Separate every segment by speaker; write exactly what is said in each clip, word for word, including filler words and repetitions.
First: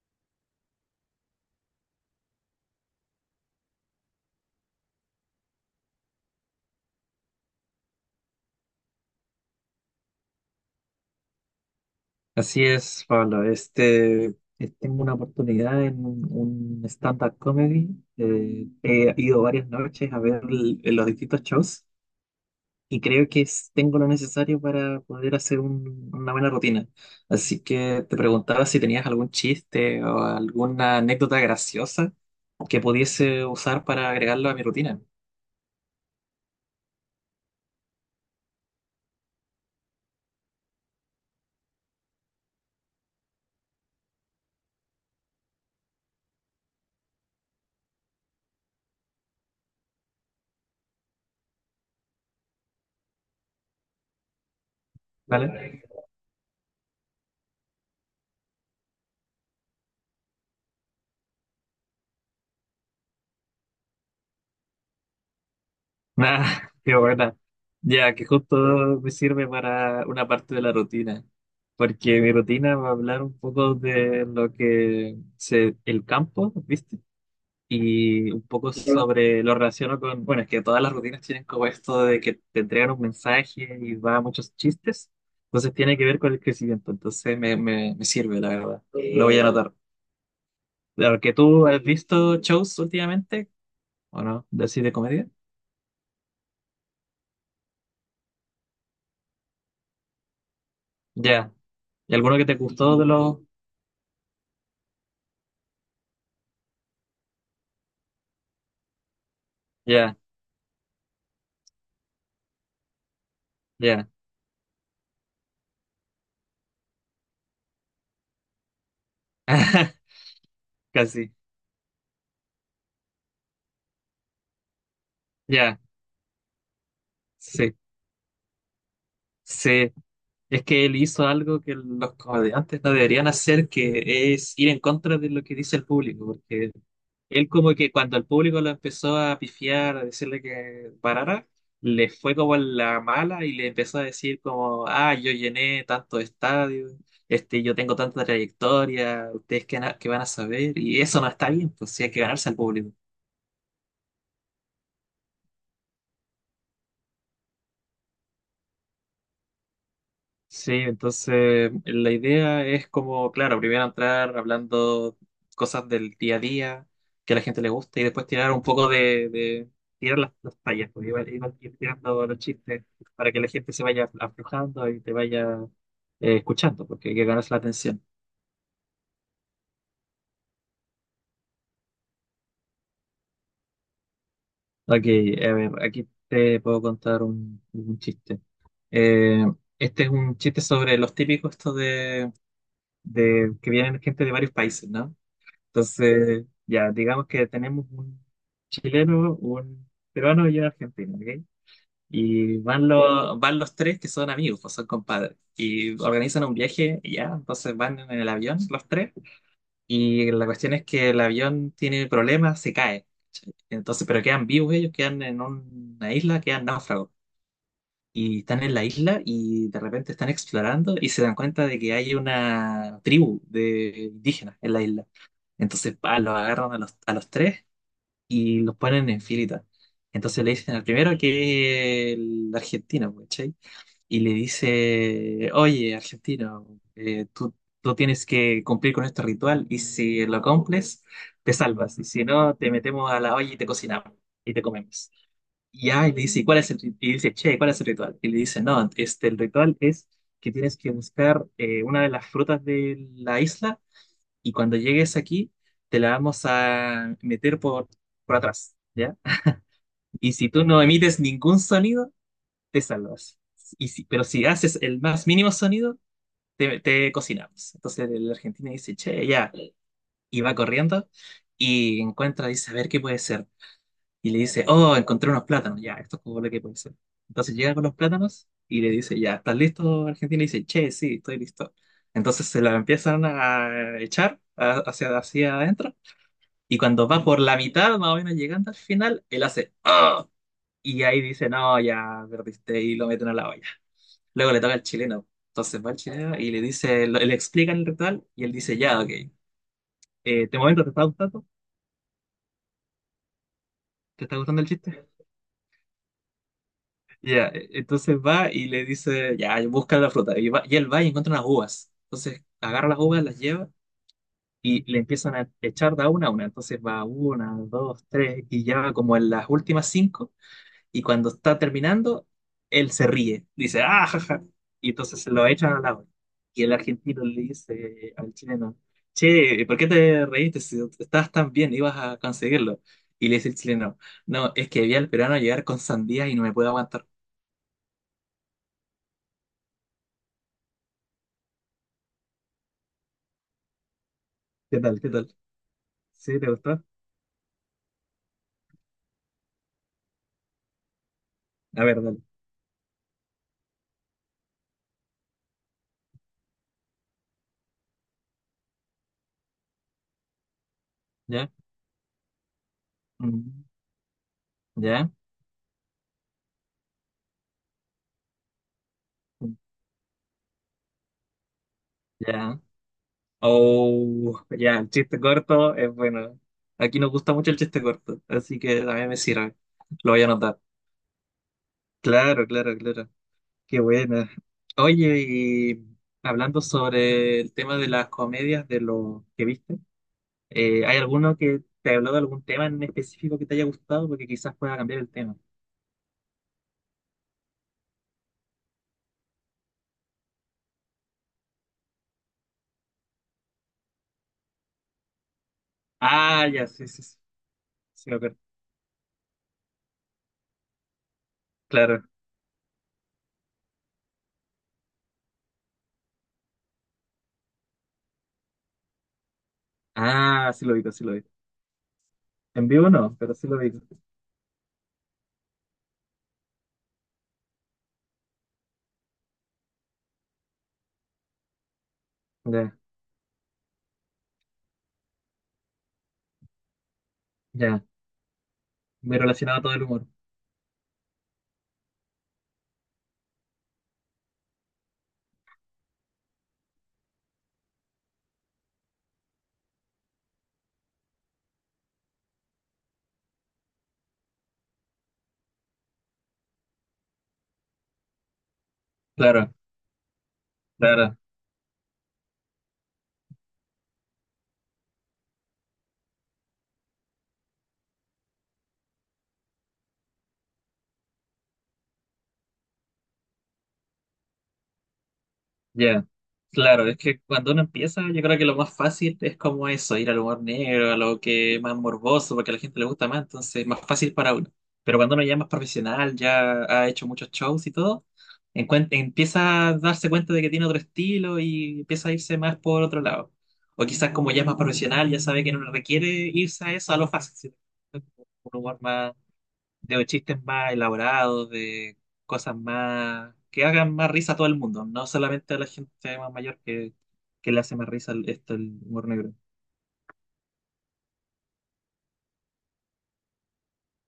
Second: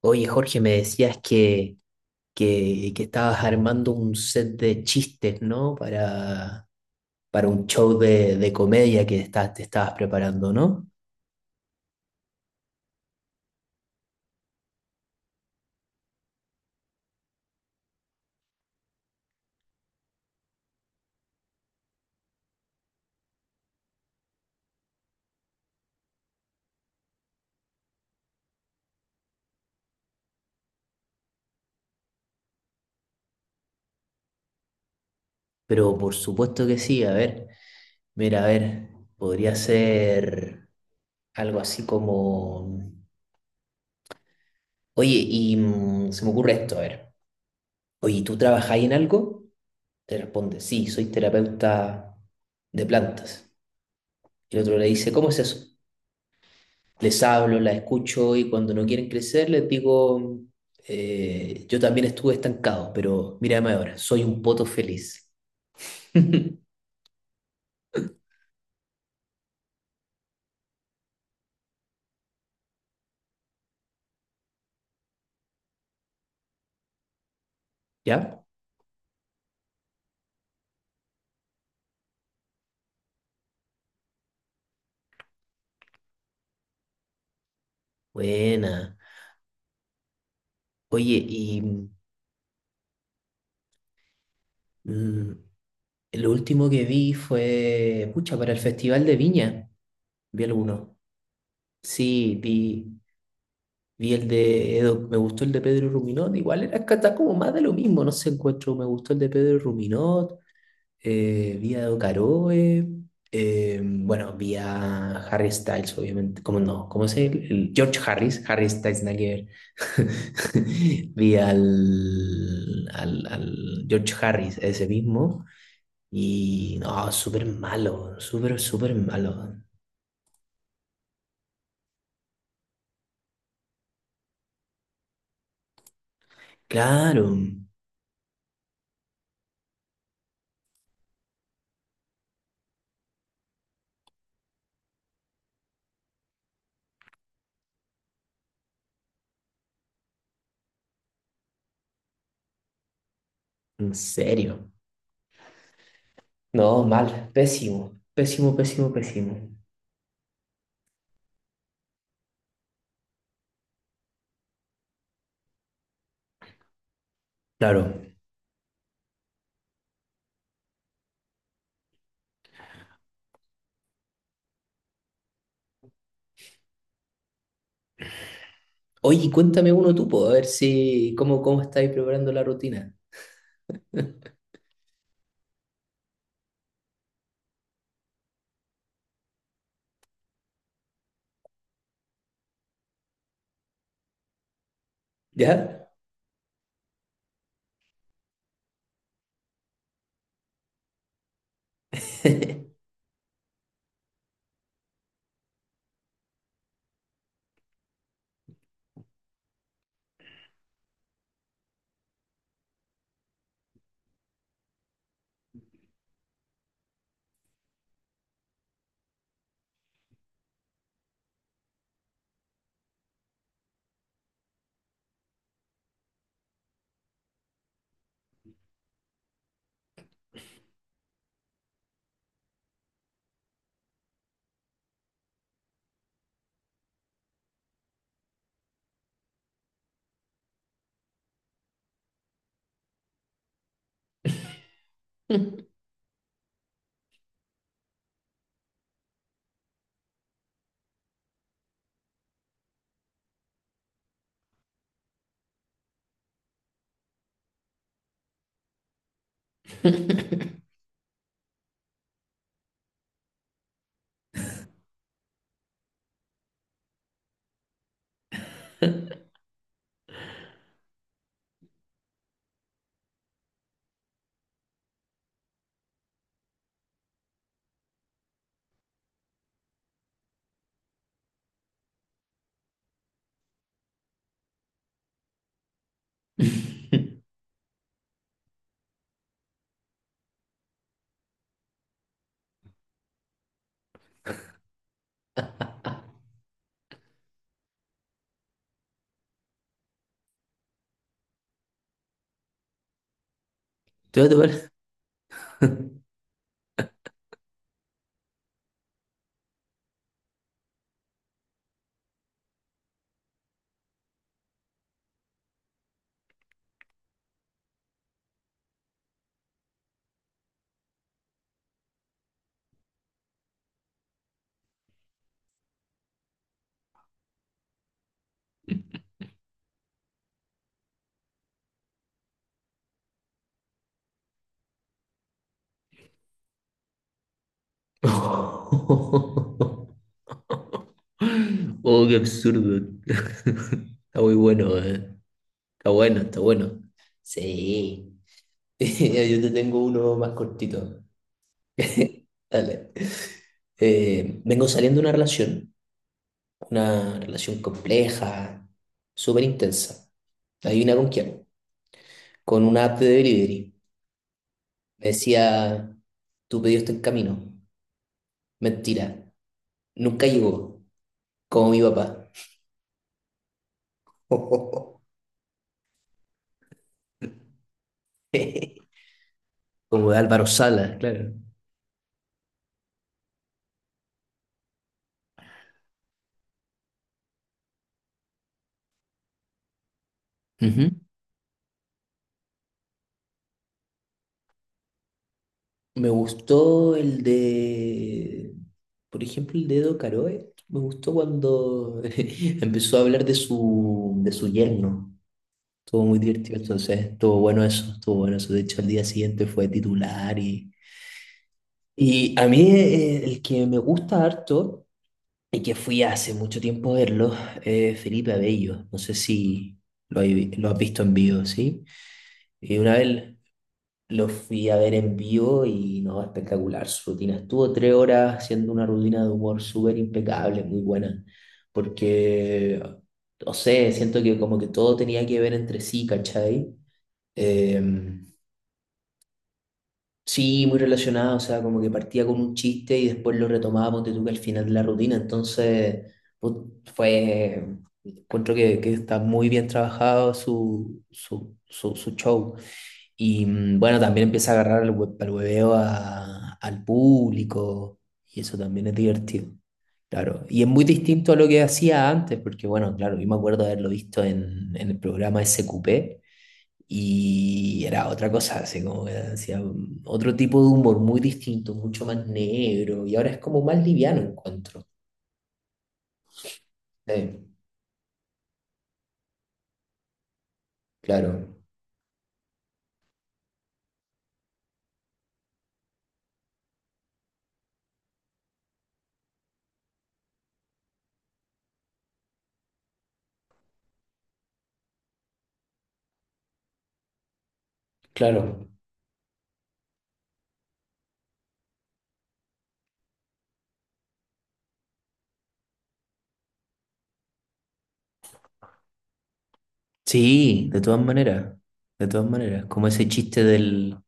Speaker 1: Oye, Jorge, me decías que, que, que estabas armando un set de chistes, ¿no? Para, para un show de, de comedia que estás, te estabas preparando, ¿no?
Speaker 2: Así es, Pablo. Este, eh, tengo una oportunidad en un un stand-up comedy. Eh, he ido varias noches a ver l- los distintos shows y creo que es- tengo lo necesario para poder hacer un- una buena rutina. Así que te preguntaba si tenías algún chiste o alguna anécdota graciosa que pudiese usar para agregarlo a mi rutina,
Speaker 1: Pero por supuesto que sí, a ver, mira, a ver, podría ser algo así como... Oye, y mm, se me ocurre esto, a ver. Oye, ¿tú trabajáis en algo? Te responde, sí, soy terapeuta de plantas. Y el otro le dice, ¿cómo es eso?
Speaker 2: ¿vale?
Speaker 1: Les hablo, las escucho y cuando no quieren crecer les digo, eh, yo también estuve estancado, pero mírame ahora, soy un poto feliz.
Speaker 2: Ah, qué buena. Ya, que justo me sirve para una parte de la rutina, porque mi rutina va a hablar un poco de lo que se, el campo, ¿viste? Y un
Speaker 1: ¿Ya?
Speaker 2: poco sobre lo relaciono con, bueno, es que todas las rutinas tienen como esto de que te entregan un mensaje y va a muchos chistes, entonces tiene que ver con el crecimiento, entonces me, me, me sirve, la verdad.
Speaker 1: Buena.
Speaker 2: Lo voy a anotar.
Speaker 1: Oye,
Speaker 2: Claro, que
Speaker 1: y
Speaker 2: tú has visto shows últimamente, ¿o no? De así de comedia.
Speaker 1: mm, lo último que vi fue, pucha, para el Festival de Viña, vi alguno.
Speaker 2: Ya. ¿Y
Speaker 1: Sí,
Speaker 2: alguno que te gustó
Speaker 1: vi,
Speaker 2: de los?
Speaker 1: vi el de Edo, me gustó el de Pedro Ruminot, igual era que está como más de lo mismo, no sé, encuentro, me gustó el de Pedro
Speaker 2: Ya,
Speaker 1: Ruminot. eh, vi a Caroe, eh,
Speaker 2: ya.
Speaker 1: bueno, vía Harry Styles, obviamente, ¿cómo no? ¿Cómo es el, el George Harris? Harry Styles, nada que ver.
Speaker 2: Casi,
Speaker 1: Vi al, al, al George Harris, ese mismo,
Speaker 2: ya,
Speaker 1: y no, súper
Speaker 2: sí,
Speaker 1: malo, súper, súper malo.
Speaker 2: sí. Es que él hizo algo que los comediantes no deberían hacer, que es ir en contra de lo que dice el público, porque
Speaker 1: Claro,
Speaker 2: él como que cuando el público lo empezó a pifiar, a decirle que parara, le fue como en la mala y le empezó a decir como, ah, yo llené tantos estadios, este, yo tengo tanta trayectoria, ustedes que, que van a saber, y eso no está bien, pues sí hay que ganarse al público.
Speaker 1: en serio. No, mal, pésimo, pésimo, pésimo, pésimo.
Speaker 2: Sí, entonces la idea es como, claro, primero entrar hablando cosas del día a día que a la gente le
Speaker 1: Claro.
Speaker 2: gusta y después tirar un poco de, de tirar las, las tallas, pues, iba- iba- ir tirando los chistes para que la gente se vaya aflojando y te vaya eh, escuchando, porque hay que ganarse la atención.
Speaker 1: Oye, cuéntame uno tú, po, a ver si, cómo, cómo estáis preparando la rutina,
Speaker 2: Ok, a ver, aquí te puedo contar un, un chiste. Eh, este es un chiste sobre los típicos estos de, de que vienen gente de varios países, ¿no?
Speaker 1: ¿ya?
Speaker 2: Entonces, ya, digamos que tenemos un chileno, un peruano y un argentino, ¿ok? Y van los, van los tres que son amigos, pues son compadres. Y organizan un viaje, y ya, entonces van en el avión los tres. Y la cuestión es que el avión tiene problemas, se cae. Entonces, pero quedan vivos ellos, quedan en una isla, quedan náufragos. Y están en la isla y de repente están explorando y se dan cuenta de que hay una tribu de indígenas en la isla. Entonces, pa, los agarran a los, a los tres y los ponen en filita. Entonces le dicen al primero que es el argentino, pues, ¿cachai? Y le dice, oye, argentino, eh, tú, tú tienes que cumplir con este ritual y si lo cumples, te salvas. Y si no, te metemos a la olla y te cocinamos y te comemos.
Speaker 1: ¿Te
Speaker 2: Y ya, y le dice, "¿Y cuál es el rit-?". Y dice, che, ¿cuál es el ritual? Y le dice, no, este, el ritual es que tienes que buscar eh, una de las frutas de la isla y cuando llegues aquí, te la vamos a meter por, por atrás, ¿ya? Y si tú no emites ningún sonido, te salvas. Y si- pero si haces el más mínimo sonido, te, te cocinamos. Entonces el argentino dice, che, ya, y va corriendo y encuentra, dice, a ver qué puede ser. Y le dice, oh, encontré unos plátanos, ya, esto es como lo que puede ser. Entonces llega con los plátanos y le dice, ya, ¿estás listo, argentino? Y dice, che, sí, estoy listo. Entonces se la empiezan a echar a- hacia, hacia adentro. Y cuando va por la mitad, más o menos llegando al final, él hace "Ah". Y ahí dice, no, ya perdiste y lo meten a la olla. Luego le toca al chileno. Entonces va el chileno y le dice, lo- le explican el ritual y él dice, ya, ok. Eh, ¿de momento te está gustando?
Speaker 1: va
Speaker 2: ¿Te
Speaker 1: a
Speaker 2: está gustando
Speaker 1: topar?
Speaker 2: el chiste? Ya, eh, entonces va y le dice, ya, busca la fruta. Y, va- y él va y encuentra unas uvas. Entonces agarra las uvas, las lleva y le empiezan a echar de a una a una. Entonces va una, dos, tres y ya como en las últimas cinco. Y cuando está terminando, él se ríe, dice, ah, jaja. Y entonces se lo echan al la. Y el argentino le dice al chileno, che, ¿por qué te reíste si estabas tan bien, ibas a conseguirlo? Y le dice el chileno, no, es que vi al peruano llegar con sandía y no me puedo aguantar.
Speaker 1: Oh, qué absurdo. Está muy bueno,
Speaker 2: ¿Qué tal? ¿Qué
Speaker 1: eh.
Speaker 2: tal?
Speaker 1: Está bueno,
Speaker 2: ¿Sí?
Speaker 1: está
Speaker 2: ¿Te
Speaker 1: bueno.
Speaker 2: gustó?
Speaker 1: Sí. Yo te tengo uno más cortito.
Speaker 2: A ver, dale.
Speaker 1: Dale. Eh, vengo saliendo de una relación, una relación compleja, súper intensa. Adivina con quién.
Speaker 2: ¿Ya?
Speaker 1: Con una app de
Speaker 2: Mm.
Speaker 1: delivery. Me
Speaker 2: ¿Ya?
Speaker 1: decía, tu pedido está en camino. Mentira,
Speaker 2: Mm.
Speaker 1: nunca llegó. Como mi papá,
Speaker 2: ¿Ya? Oh, ya, el
Speaker 1: ujú.
Speaker 2: chiste corto es bueno. Aquí nos gusta mucho el chiste corto, así que también me sirve.
Speaker 1: Como
Speaker 2: Lo
Speaker 1: de
Speaker 2: voy a
Speaker 1: Álvaro
Speaker 2: anotar.
Speaker 1: Sala, claro.
Speaker 2: Claro, claro, claro. Qué buena. Oye, y hablando sobre el tema de las comedias, de lo que viste, eh,
Speaker 1: Ujú.
Speaker 2: ¿hay alguno que te habló de algún tema en específico que te haya gustado? Porque quizás pueda cambiar el tema.
Speaker 1: Me gustó el de, por ejemplo, el de Edo Caroe. Me gustó cuando empezó a hablar de su, de su yerno. Estuvo muy
Speaker 2: Ah,
Speaker 1: divertido,
Speaker 2: ya, sí,
Speaker 1: entonces
Speaker 2: sí, sí.
Speaker 1: estuvo bueno eso,
Speaker 2: Sí, me
Speaker 1: estuvo bueno
Speaker 2: acuerdo.
Speaker 1: eso. De hecho, al día siguiente fue titular y,
Speaker 2: Claro.
Speaker 1: y a mí eh, el que me gusta harto y que fui hace mucho tiempo a verlo es Felipe Abello. No sé si lo, hay-
Speaker 2: Ah, sí
Speaker 1: lo
Speaker 2: lo
Speaker 1: has
Speaker 2: digo,
Speaker 1: visto
Speaker 2: sí lo
Speaker 1: en
Speaker 2: digo.
Speaker 1: vivo, ¿sí?
Speaker 2: En
Speaker 1: Y
Speaker 2: vivo
Speaker 1: una
Speaker 2: no,
Speaker 1: vez
Speaker 2: pero sí lo digo.
Speaker 1: lo fui a ver en vivo y no, espectacular su rutina. Estuvo tres horas haciendo una rutina de humor súper impecable, muy buena,
Speaker 2: Ya,
Speaker 1: porque, no sé, siento que como que todo tenía que ver entre sí, ¿cachai? Eh,
Speaker 2: ya. Me relacionaba todo el humor.
Speaker 1: sí, muy relacionado, o sea, como que partía con un chiste y después lo retomaba, ponte tú que al final de la rutina, entonces put- fue, encuentro que, que está muy bien trabajado su, su, su, su show. Y mm, bueno, también empieza a agarrar el, hue- el hueveo a- al público y eso también es divertido.
Speaker 2: Claro,
Speaker 1: Claro, y es muy
Speaker 2: claro.
Speaker 1: distinto a lo que hacía antes, porque bueno, claro, yo me acuerdo de haberlo visto en, en el programa S Q P y era otra cosa, así como que hacía un- otro tipo de humor muy distinto, mucho más negro, y ahora es como más liviano encuentro.
Speaker 2: Ya, claro, es que
Speaker 1: Eh,
Speaker 2: cuando uno empieza, yo creo que lo más fácil es como eso, ir al humor negro, a lo
Speaker 1: claro,
Speaker 2: que es más morboso, porque a la gente le gusta más, entonces es más fácil para uno. Pero cuando uno ya es más profesional, ya ha hecho muchos shows y todo, encuen- empieza a darse cuenta de que tiene otro estilo y empieza a irse más por otro lado. O quizás como ya es más profesional, ya sabe que no le requiere irse a eso, a lo fácil, sino un
Speaker 1: claro.
Speaker 2: humor más de chistes más elaborados, de cosas más que hagan más risa a todo el mundo, no solamente a la gente más mayor que, que le hace más risa el- esto el humor negro.
Speaker 1: Sí, de todas maneras, de todas maneras, como ese chiste del,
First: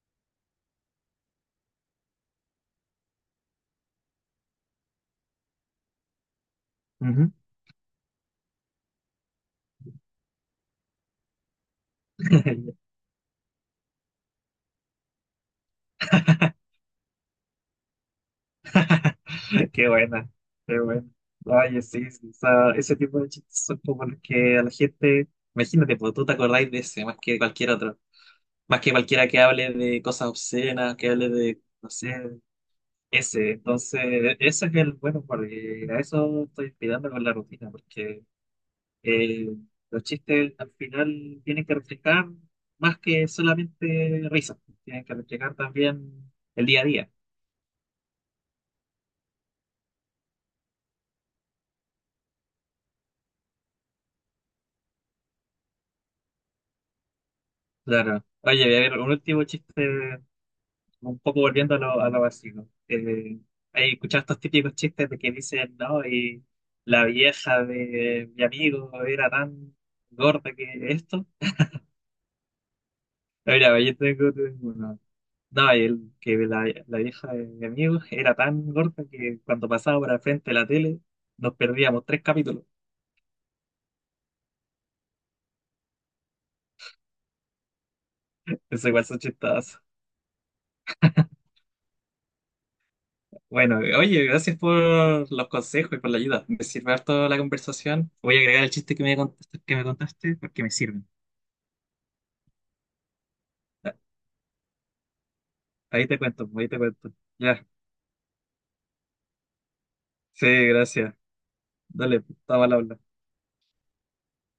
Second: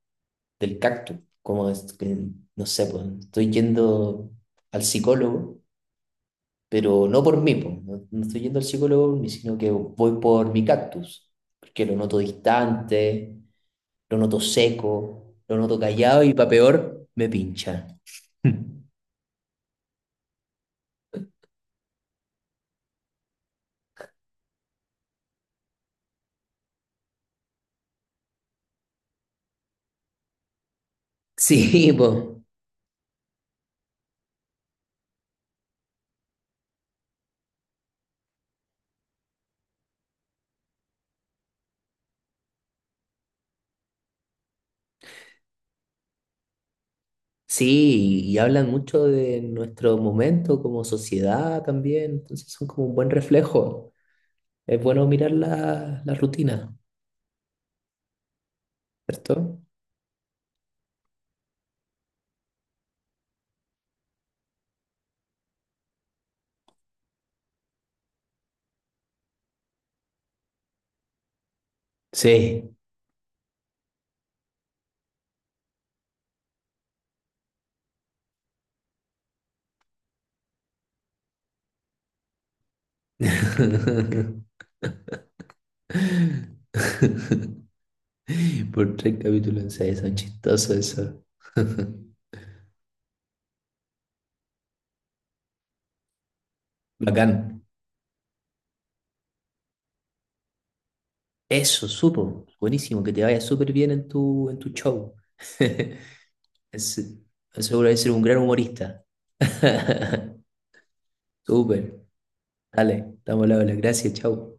Speaker 1: del cactus. Como es que, no sé, pues estoy yendo al psicólogo, pero no
Speaker 2: Ujú.
Speaker 1: por mí, pues, no, no estoy yendo al psicólogo, ni sino que voy por mi cactus, porque lo noto distante, lo noto seco, lo noto callado y para peor, me pincha.
Speaker 2: Qué buena, qué buena. Oye, sí, sí, o sea, ese tipo de chistes son como los que a la gente, imagínate, pues tú te acordáis de ese más que cualquier otro, más que cualquiera que hable de cosas obscenas, que hable de, no
Speaker 1: Sí,
Speaker 2: sé,
Speaker 1: pues
Speaker 2: ese. Entonces, e-, eso es el bueno, porque a eso estoy inspirando con la rutina, porque Eh, los chistes al final tienen que reflejar más que solamente risas, tienen que reflejar también el día a día.
Speaker 1: sí, y hablan mucho de nuestro momento como sociedad también, entonces son como un buen reflejo. Es bueno mirar la, la rutina,
Speaker 2: Claro. Oye, voy a ver, un
Speaker 1: ¿cierto?
Speaker 2: último chiste, un poco volviendo a lo, a lo básico. Eh, hay escuchado estos típicos chistes de que dicen, no, y la vieja de mi amigo era tan gorda que esto.
Speaker 1: Sí,
Speaker 2: Mira, yo tengo uno. No, y el, que la, la vieja de mi amigo era tan gorda que cuando pasaba por al frente de la tele nos perdíamos tres capítulos. Eso
Speaker 1: por
Speaker 2: igual
Speaker 1: tres
Speaker 2: son
Speaker 1: capítulos en
Speaker 2: chistadas.
Speaker 1: seis, son chistosos eso.
Speaker 2: Bueno, oye, gracias por los consejos y por la ayuda. Me sirve harto
Speaker 1: Bacán.
Speaker 2: la conversación. Voy a agregar el chiste que me contaste, que me contaste porque me sirven.
Speaker 1: Eso, supo. Buenísimo, que te vaya súper bien en tu, en tu show.
Speaker 2: Ahí te cuento, ahí te
Speaker 1: Es-
Speaker 2: cuento. Ya,
Speaker 1: seguro de ser un gran humorista.
Speaker 2: sí, gracias.
Speaker 1: Súper.
Speaker 2: Dale, estaba al habla.
Speaker 1: Dale, estamos al habla. Gracias, chau.